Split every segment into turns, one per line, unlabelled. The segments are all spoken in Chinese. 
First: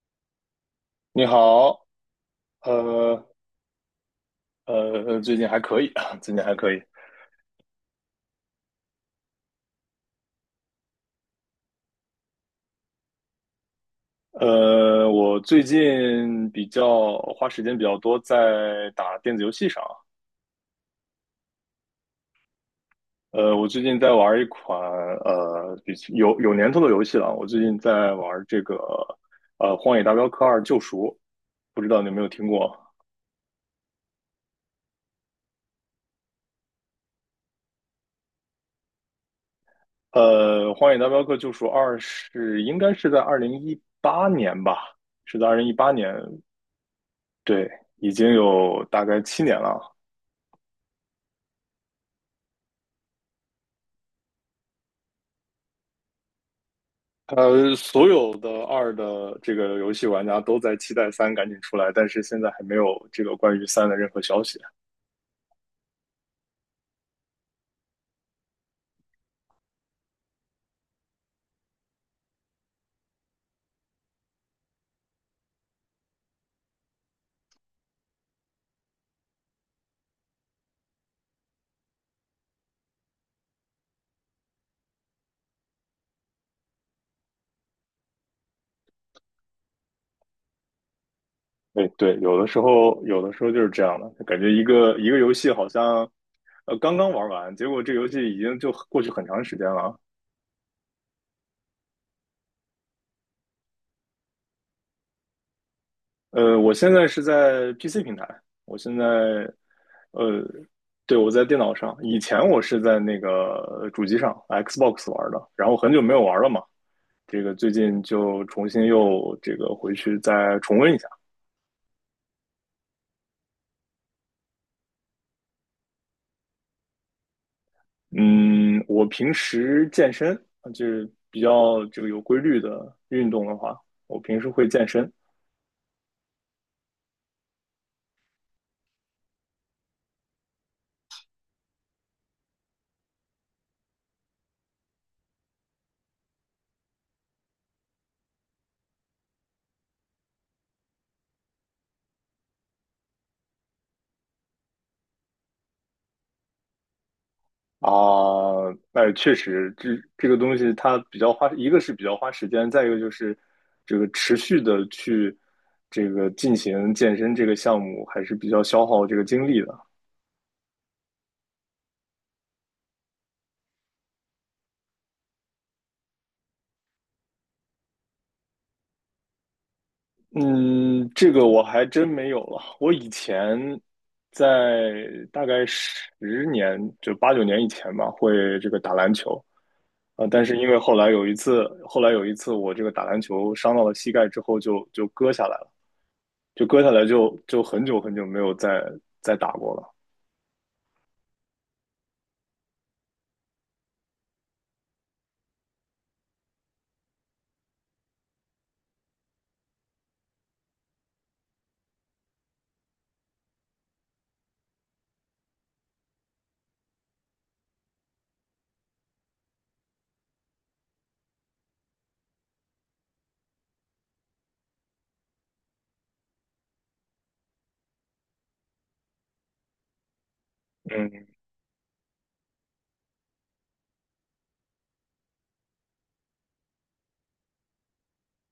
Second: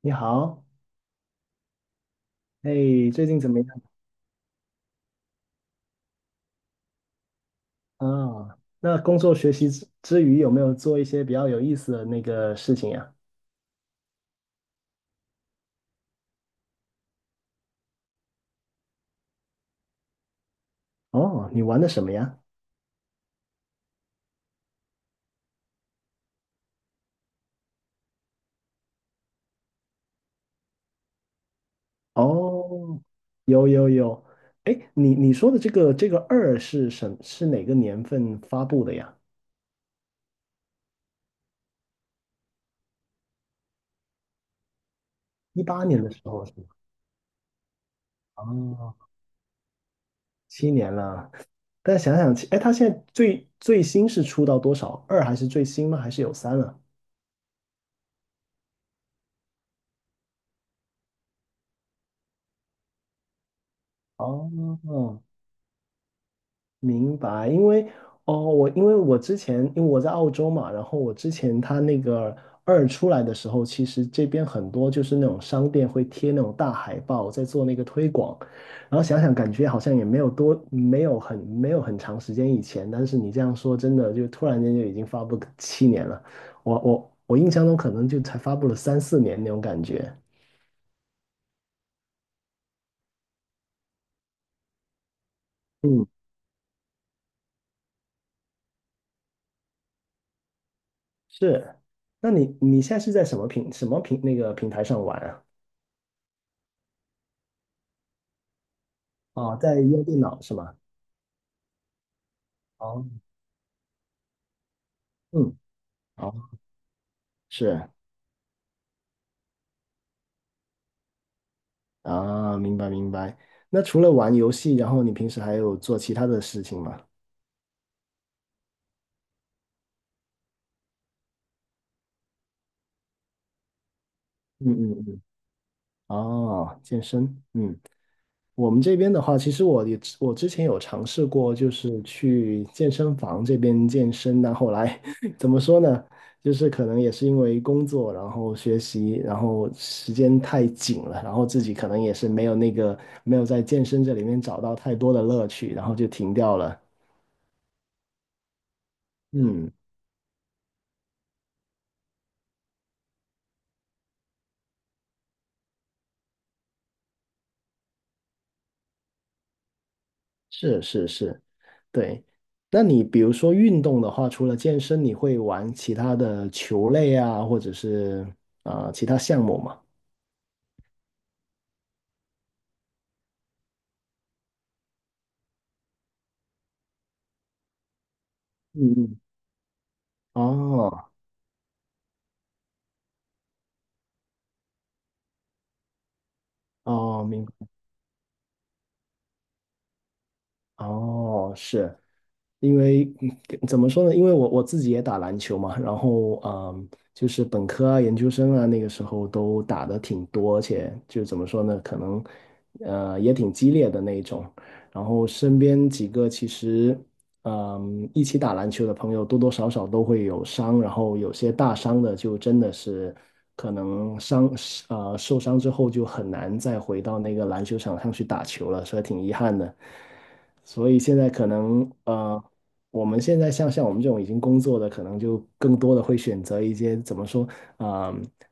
你好，
你好，
哎，
呃
最近怎么样
最近还可以啊，最近还可以。
啊？那工作学习之余，有没有做一些比较有意思的那个事情呀？
我最近比较花时间比较多在打电子游戏上。
哦，你玩的什么呀？
我最近在玩一款比有年头的游戏了。我最近在玩这个《荒野大镖客二：救赎》，不知道你有没有听过？
哦，有有有，哎，你说的这个这个二是是哪个年份发布的呀？
荒野大镖客：救赎二》应该是在二零一八年吧，是在二
一
零一
八
八
年的
年，
时候是吗？
对，已经
哦，
有大概7年了。
七年了。但想想，哎，它现在最新是出到多少？二还是最新吗？还是有三了？
所有的二的这个游戏玩家都在期待三赶紧出来，但是现在还没有这个关于三的任何消息。
哦，明白，哦，我因为我之前因为我在澳洲嘛，然后我之前他那个二出来的时候，其实这边很多就是那种商店会贴那种大海报在做那个推广，然后想想感觉好像也没有多没有很长时间以前，但是你这样说真的就突然间就已经发布个七年了，我印象中可能就才发布了三四年那种感觉。
对对，有的时候就是这样的，感觉一个一个游戏好
嗯，
像刚刚玩完，结果这游戏已经就过去很长时间了。
是，那你现在是在什么平什么平那个平台上玩啊？
我现在是在 PC 平台，我现在
哦，在用电脑
呃
是吗？
对，我在电脑上，以前我是在
哦，
那个主机上 Xbox 玩的，
嗯，
然后很久没有
哦，
玩了嘛，这个最
是
近就重新又这个回去再重温一下。
啊，明白明白。那除了玩游戏，然后你平时还有做其他的事情吗？
嗯，我平时健身就是比较这个有规律的运动的话，我平时会健
嗯嗯
身
嗯。哦，健身，嗯，我们这边的话，其实我之前有尝试过，就是去健身房这边健身，但后来 怎么说呢？就是可能也是因为工作，然后学习，然后时间太紧了，然后自己可能也是没有在健身这里面找到太多的乐趣，然后就停掉了。
啊。那确
嗯。
实，这个东西它比较花，一个是比较花时间，再一个就是这个持续的去这个进行健身这个项目还是比较消耗这个精力的。
是是是，对。那你比如说运动的话，除了健身，你会玩其他的球类啊，或者是其他项目吗？
嗯，这个我还真没有了。我以前在大概10年，就8、9年以前吧，会这个打
嗯
篮
嗯。
球啊，但是因为后
哦
来有一次，后来有一次我这个打篮球伤到了膝盖之后就割下来了，就割下来
哦，
就
明
就
白。
很久很久没有再打过了。
哦，是因为嗯怎么说呢？因为我自己也打篮球嘛，然后嗯，就是本科啊、研究生啊，那个时候都打的挺多，而且就怎么说呢，可能也挺激烈的那一种。然后身边几个其实嗯一起打篮球的朋友，多多少少都会有伤，然后有些大伤的就真的是可能伤受伤之后就很难再回到那个篮球场上去打球了，所以挺遗憾的。所以现
嗯
在可能我们现在像我们这种已经工作的，可能就更多的会选择一些怎么说，啊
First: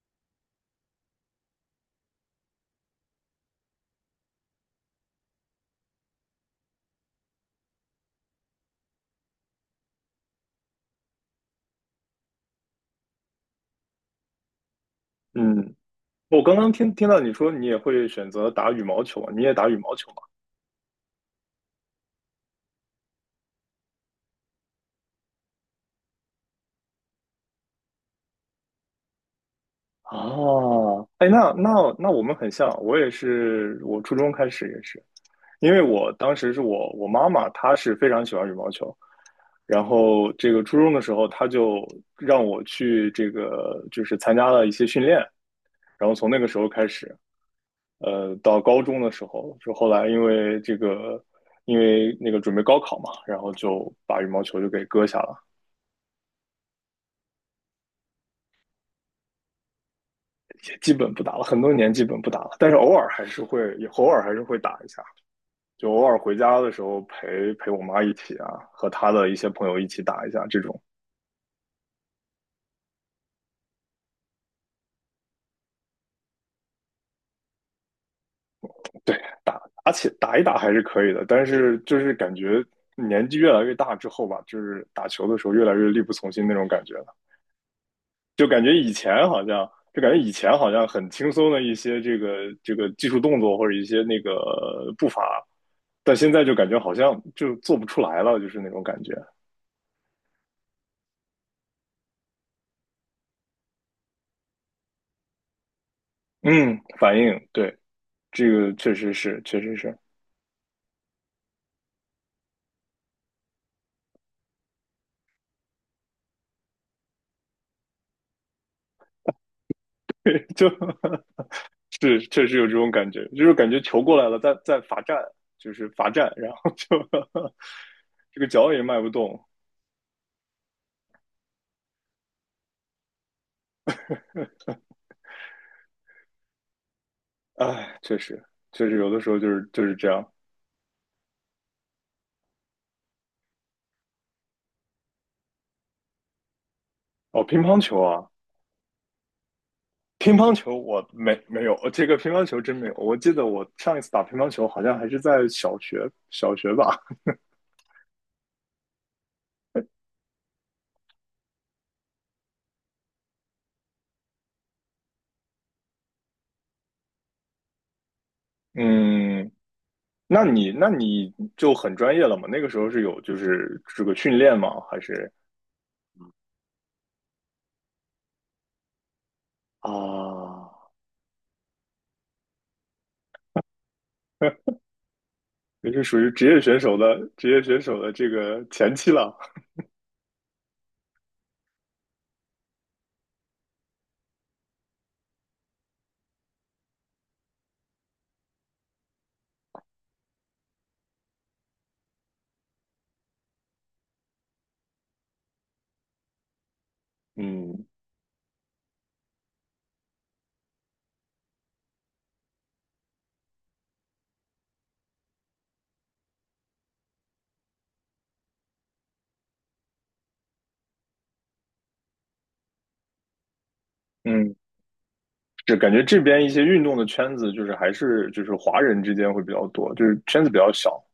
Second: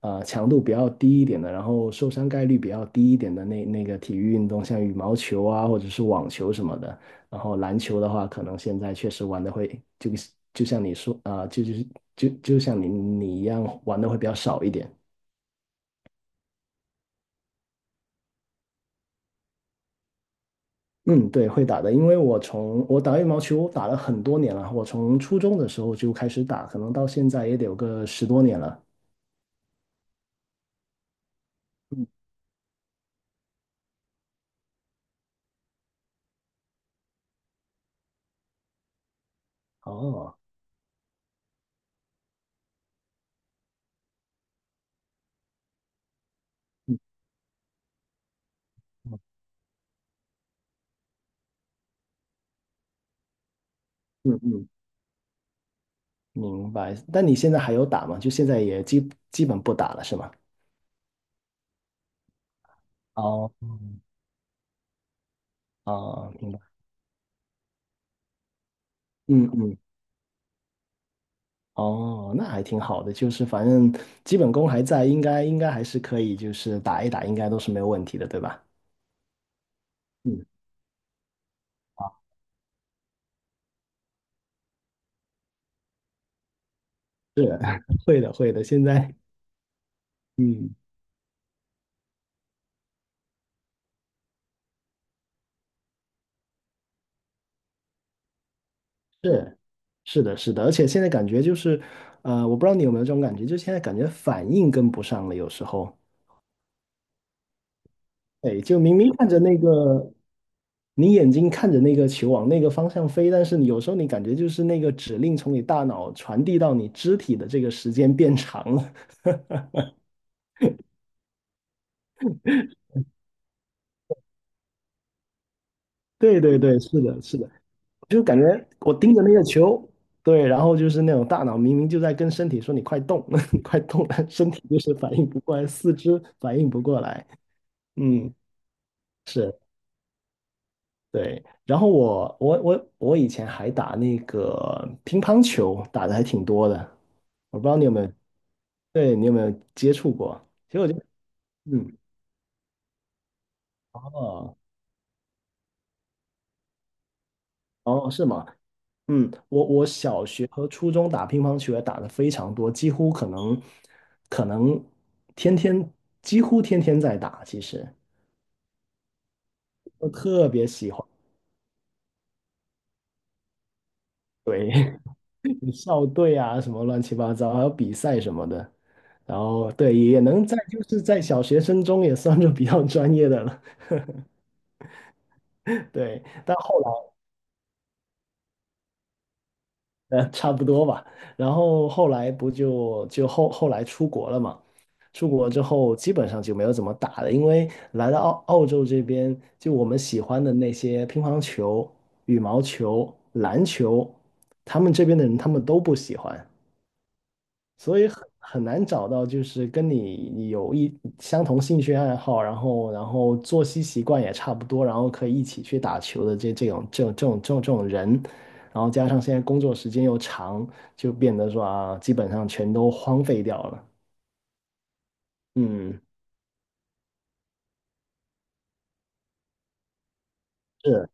强度比较低一点的，然后受伤概率比较低一点的那个体育运动，像羽毛球啊，或者是网球什么的。然后篮球的话，可能现在确实玩的会像你说就就是就就像你一样玩的会比较少一点。
嗯，我刚刚听到你说你也会选择打羽毛球啊，你也打羽毛球吗？
嗯，对，会打的，因为我打羽毛球打了很多年了，我从初中的时候就开始打，可能到现在也得有个十多年了。
哦，哎，那那
嗯，
那我们很像，我也是，我初中开始也是。因为我当时是我妈妈，她是非常喜欢羽毛球，然后
哦，
这个初中的时候，她就让我去这个就是参加了一些训练，然后从那个时候开
嗯
始，到高中的时候，就后来因为那个准备高考嘛，然后就把羽
嗯
毛球就
嗯，
给搁下了，
明白。但你现在还有打吗？就现在也基本不打了，是吗？
也基本不打了，很多年基本不打了，但是
哦，
偶尔还是会打一下，就偶尔
哦，
回
明白。
家的时候陪陪我妈一起啊，和她的一
嗯
些朋友
嗯，
一起打一下这种。
哦，那还挺好的，就是反正基本功还在，应该还是可以，就是打一打，应该都是没有问题的，对吧？
对，打，而且打一
嗯，
打还是可以的，但是就是感觉年纪越来越大之后吧，就是打球的时候越来越力不从心那种感觉了，
是，会的会的，现在
就感觉以前好
嗯。
像很轻松的一些这个技术动作或者一些那个步伐，但现在就感觉好像就做不出来了，就是那种感觉。
是，是的，是的，而且现在感觉就是，我不知道你有没有这种感觉，就现在感觉反应跟不上了，有时候，
嗯，反应，对，这
对，
个
就
确
明明
实
看着
是，
那
确实是，
个，你眼睛看着那个球往那个方向飞，但是你有时候你感觉就是那个指令从你大脑传递到你肢体的这个时间变长了。
就 是确实有这种感觉，就是感觉球过来了，在罚站，就是罚 站，
对
然
对
后
对，
就
是的，是的，就感
这个
觉
脚也
我
迈不
盯着那个
动。
球，对，然后就是那种大脑明明就在跟身体说你快动，你快动，但身体就是反应不过来，四肢反应不过来，
哎，确
嗯。
实，确实有的时候就
是。
是就是这样。
对，然后我以前还打那个乒乓球，打的还挺多的。
哦，
我
乒
不知道
乓
你有
球
没有，
啊，
对你有没有接触
乒
过？
乓
其
球
实我就，
我没有，
嗯，
这个乒乓球真没有。我记得我上一次打乒乓
哦
球好像还是在小学，小学吧。
哦，是吗？嗯，我我小学和初中打乒乓球也打的非常多，可能天天几乎天天在打，其实
嗯，
我
那
特别
你那
喜欢。
你就很专业了嘛？那个时候是有就是这个训练吗？
对。
还是
校队啊，什么乱七八糟，还有比赛什么的。然后对，也能在
啊，
就是在小学生中也算是比较专业的了，
也是属
对。
于职
但
业选
后
手
来
的职业选手的这个前期了。
差不多吧，然后后来不就就后后来出国了嘛，出国之后基本上就没有怎么打了，因为来到澳洲这边，就我们喜欢的那些乒乓球、羽毛球、篮球，他们这边的人他们都不喜欢，
嗯
所以很难找到就是跟你有一相同兴趣爱好，然后作息习惯也差不多，然后可以一起去打球的这种人，然后加上现在工作时间又长，就变得说啊，基本上全都荒废掉了。
嗯，就感
嗯，
觉这边一些运动的圈子，就是还是就是华人之间会比较多，就是圈子比较小。
是，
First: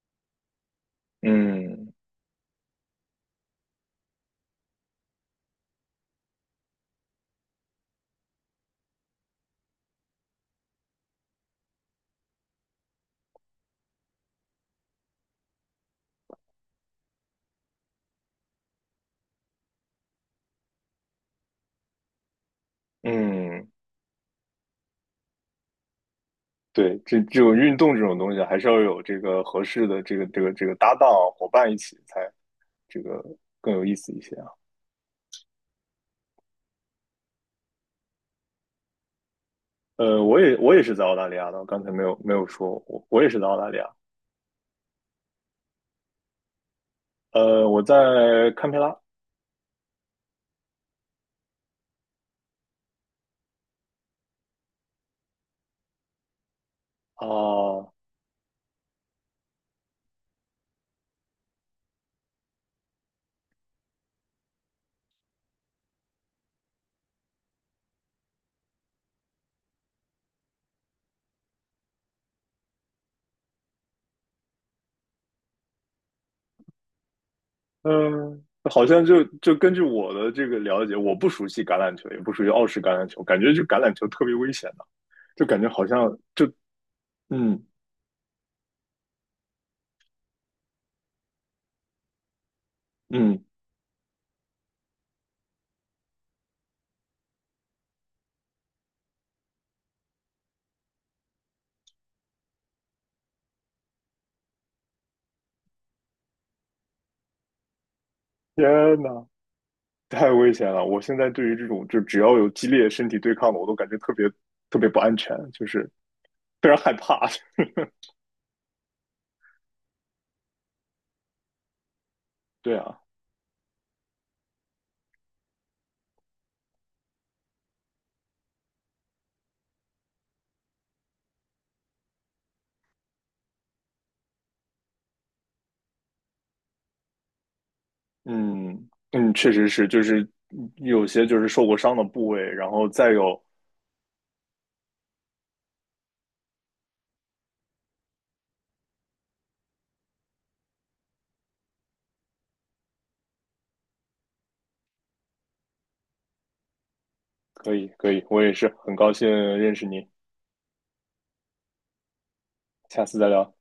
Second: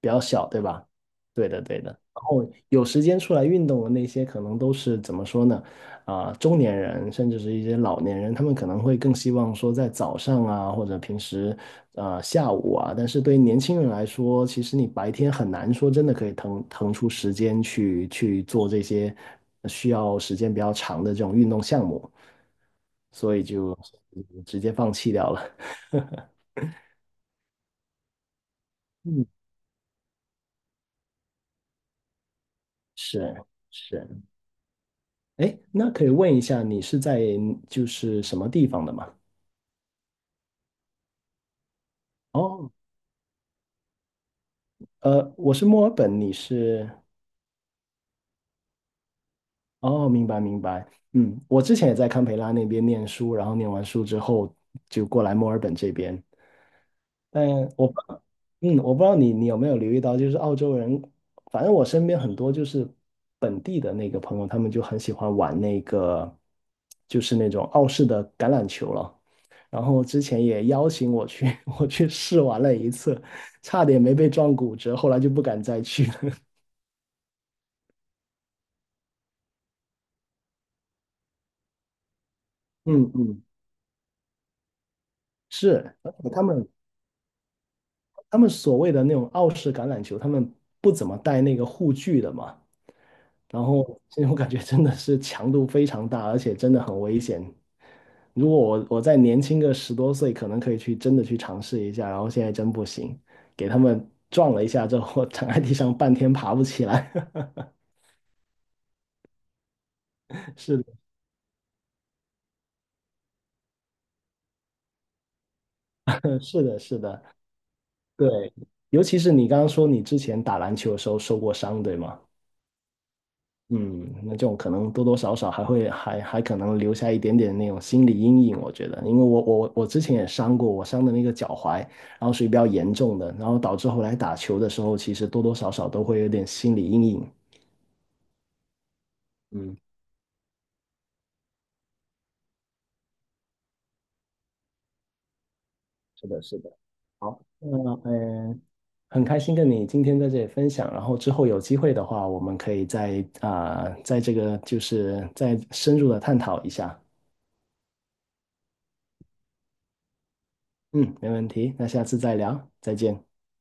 比较小，对吧？对的，对的。
嗯
然后有时间出来运动的那些，可能都是怎么说呢？啊、中年人甚至是一些老年人，他们可能会更希望说在早上啊，或者平时下午啊。但是对于年轻人来说，其实你白天很难说真的可以腾出时间去去做这些需要时间比较长的这种运动项目，所以
嗯，
就直接放弃掉了。
对，这种运动这种东西，还是要有这
嗯，
个合适的这个搭档啊伙伴一起，才 这个
是
更有意
是。
思一些啊。
哎，那可以问一下，你是在就是什么地方的吗？
我也是在澳大利亚的，我刚才没有说，
哦，
我也是在澳大利亚。
我是墨尔本，你是？
我在堪培拉
哦，明白明白。嗯，我之前也在堪培拉那边念书，然后念完书之后就过来墨尔本这边。但我
啊，
不嗯，我不知道你有没有留意到，就是澳洲人，反正我身边很多就是本地的那个朋友，他们就很喜欢玩那个，就是那种澳式的橄榄球了。然后之前也邀请我去，我去试玩了一次，差点没被撞骨折，后来就不敢再去了。
嗯。好像就根据我的这个了解，我不熟悉橄榄球，也不熟悉澳式橄榄
嗯
球，感
嗯，
觉就橄榄球特别危险。就感觉好
是，而
像，
且
嗯
他们所谓的那种澳式橄榄球，他们不怎么带那个护具的嘛。
嗯，
然后这种感觉真的是强度非常大，而且真的很危险。如果我再年轻个十多岁，可能可以去真的去尝试一下，然后现在真不行，给他们撞了一下之后，躺在地上半天爬不起来。
天呐，太危险
是
了！
的，
我现在对于这种就只要有激烈身体对抗的，我都感觉特别特别不安全，就是
是
非常
的，
害
是的，
怕。
对，尤其是你刚刚说你之前打篮球的时候受过伤，对吗？
对啊，
嗯，那这种可能多多少少还还可能留下一点点那种心理阴影，我觉得，因为我我之前也伤过，我伤的那个脚踝，然后属于比较严重的，然后导致后来打球的时候，其实多多少少都会有点心理阴影。
嗯嗯，确实
嗯，
是，就是有些就是受过伤的部位，然后再有，
是的，是的。好，那很开心跟你今天在这里分享，然后之后有机会的话，我们可以再在这个就是再深入的探讨一下。
可以可以，我也是很高兴认识你，
嗯，没问题，那下次再聊，再
下次
见。
再聊。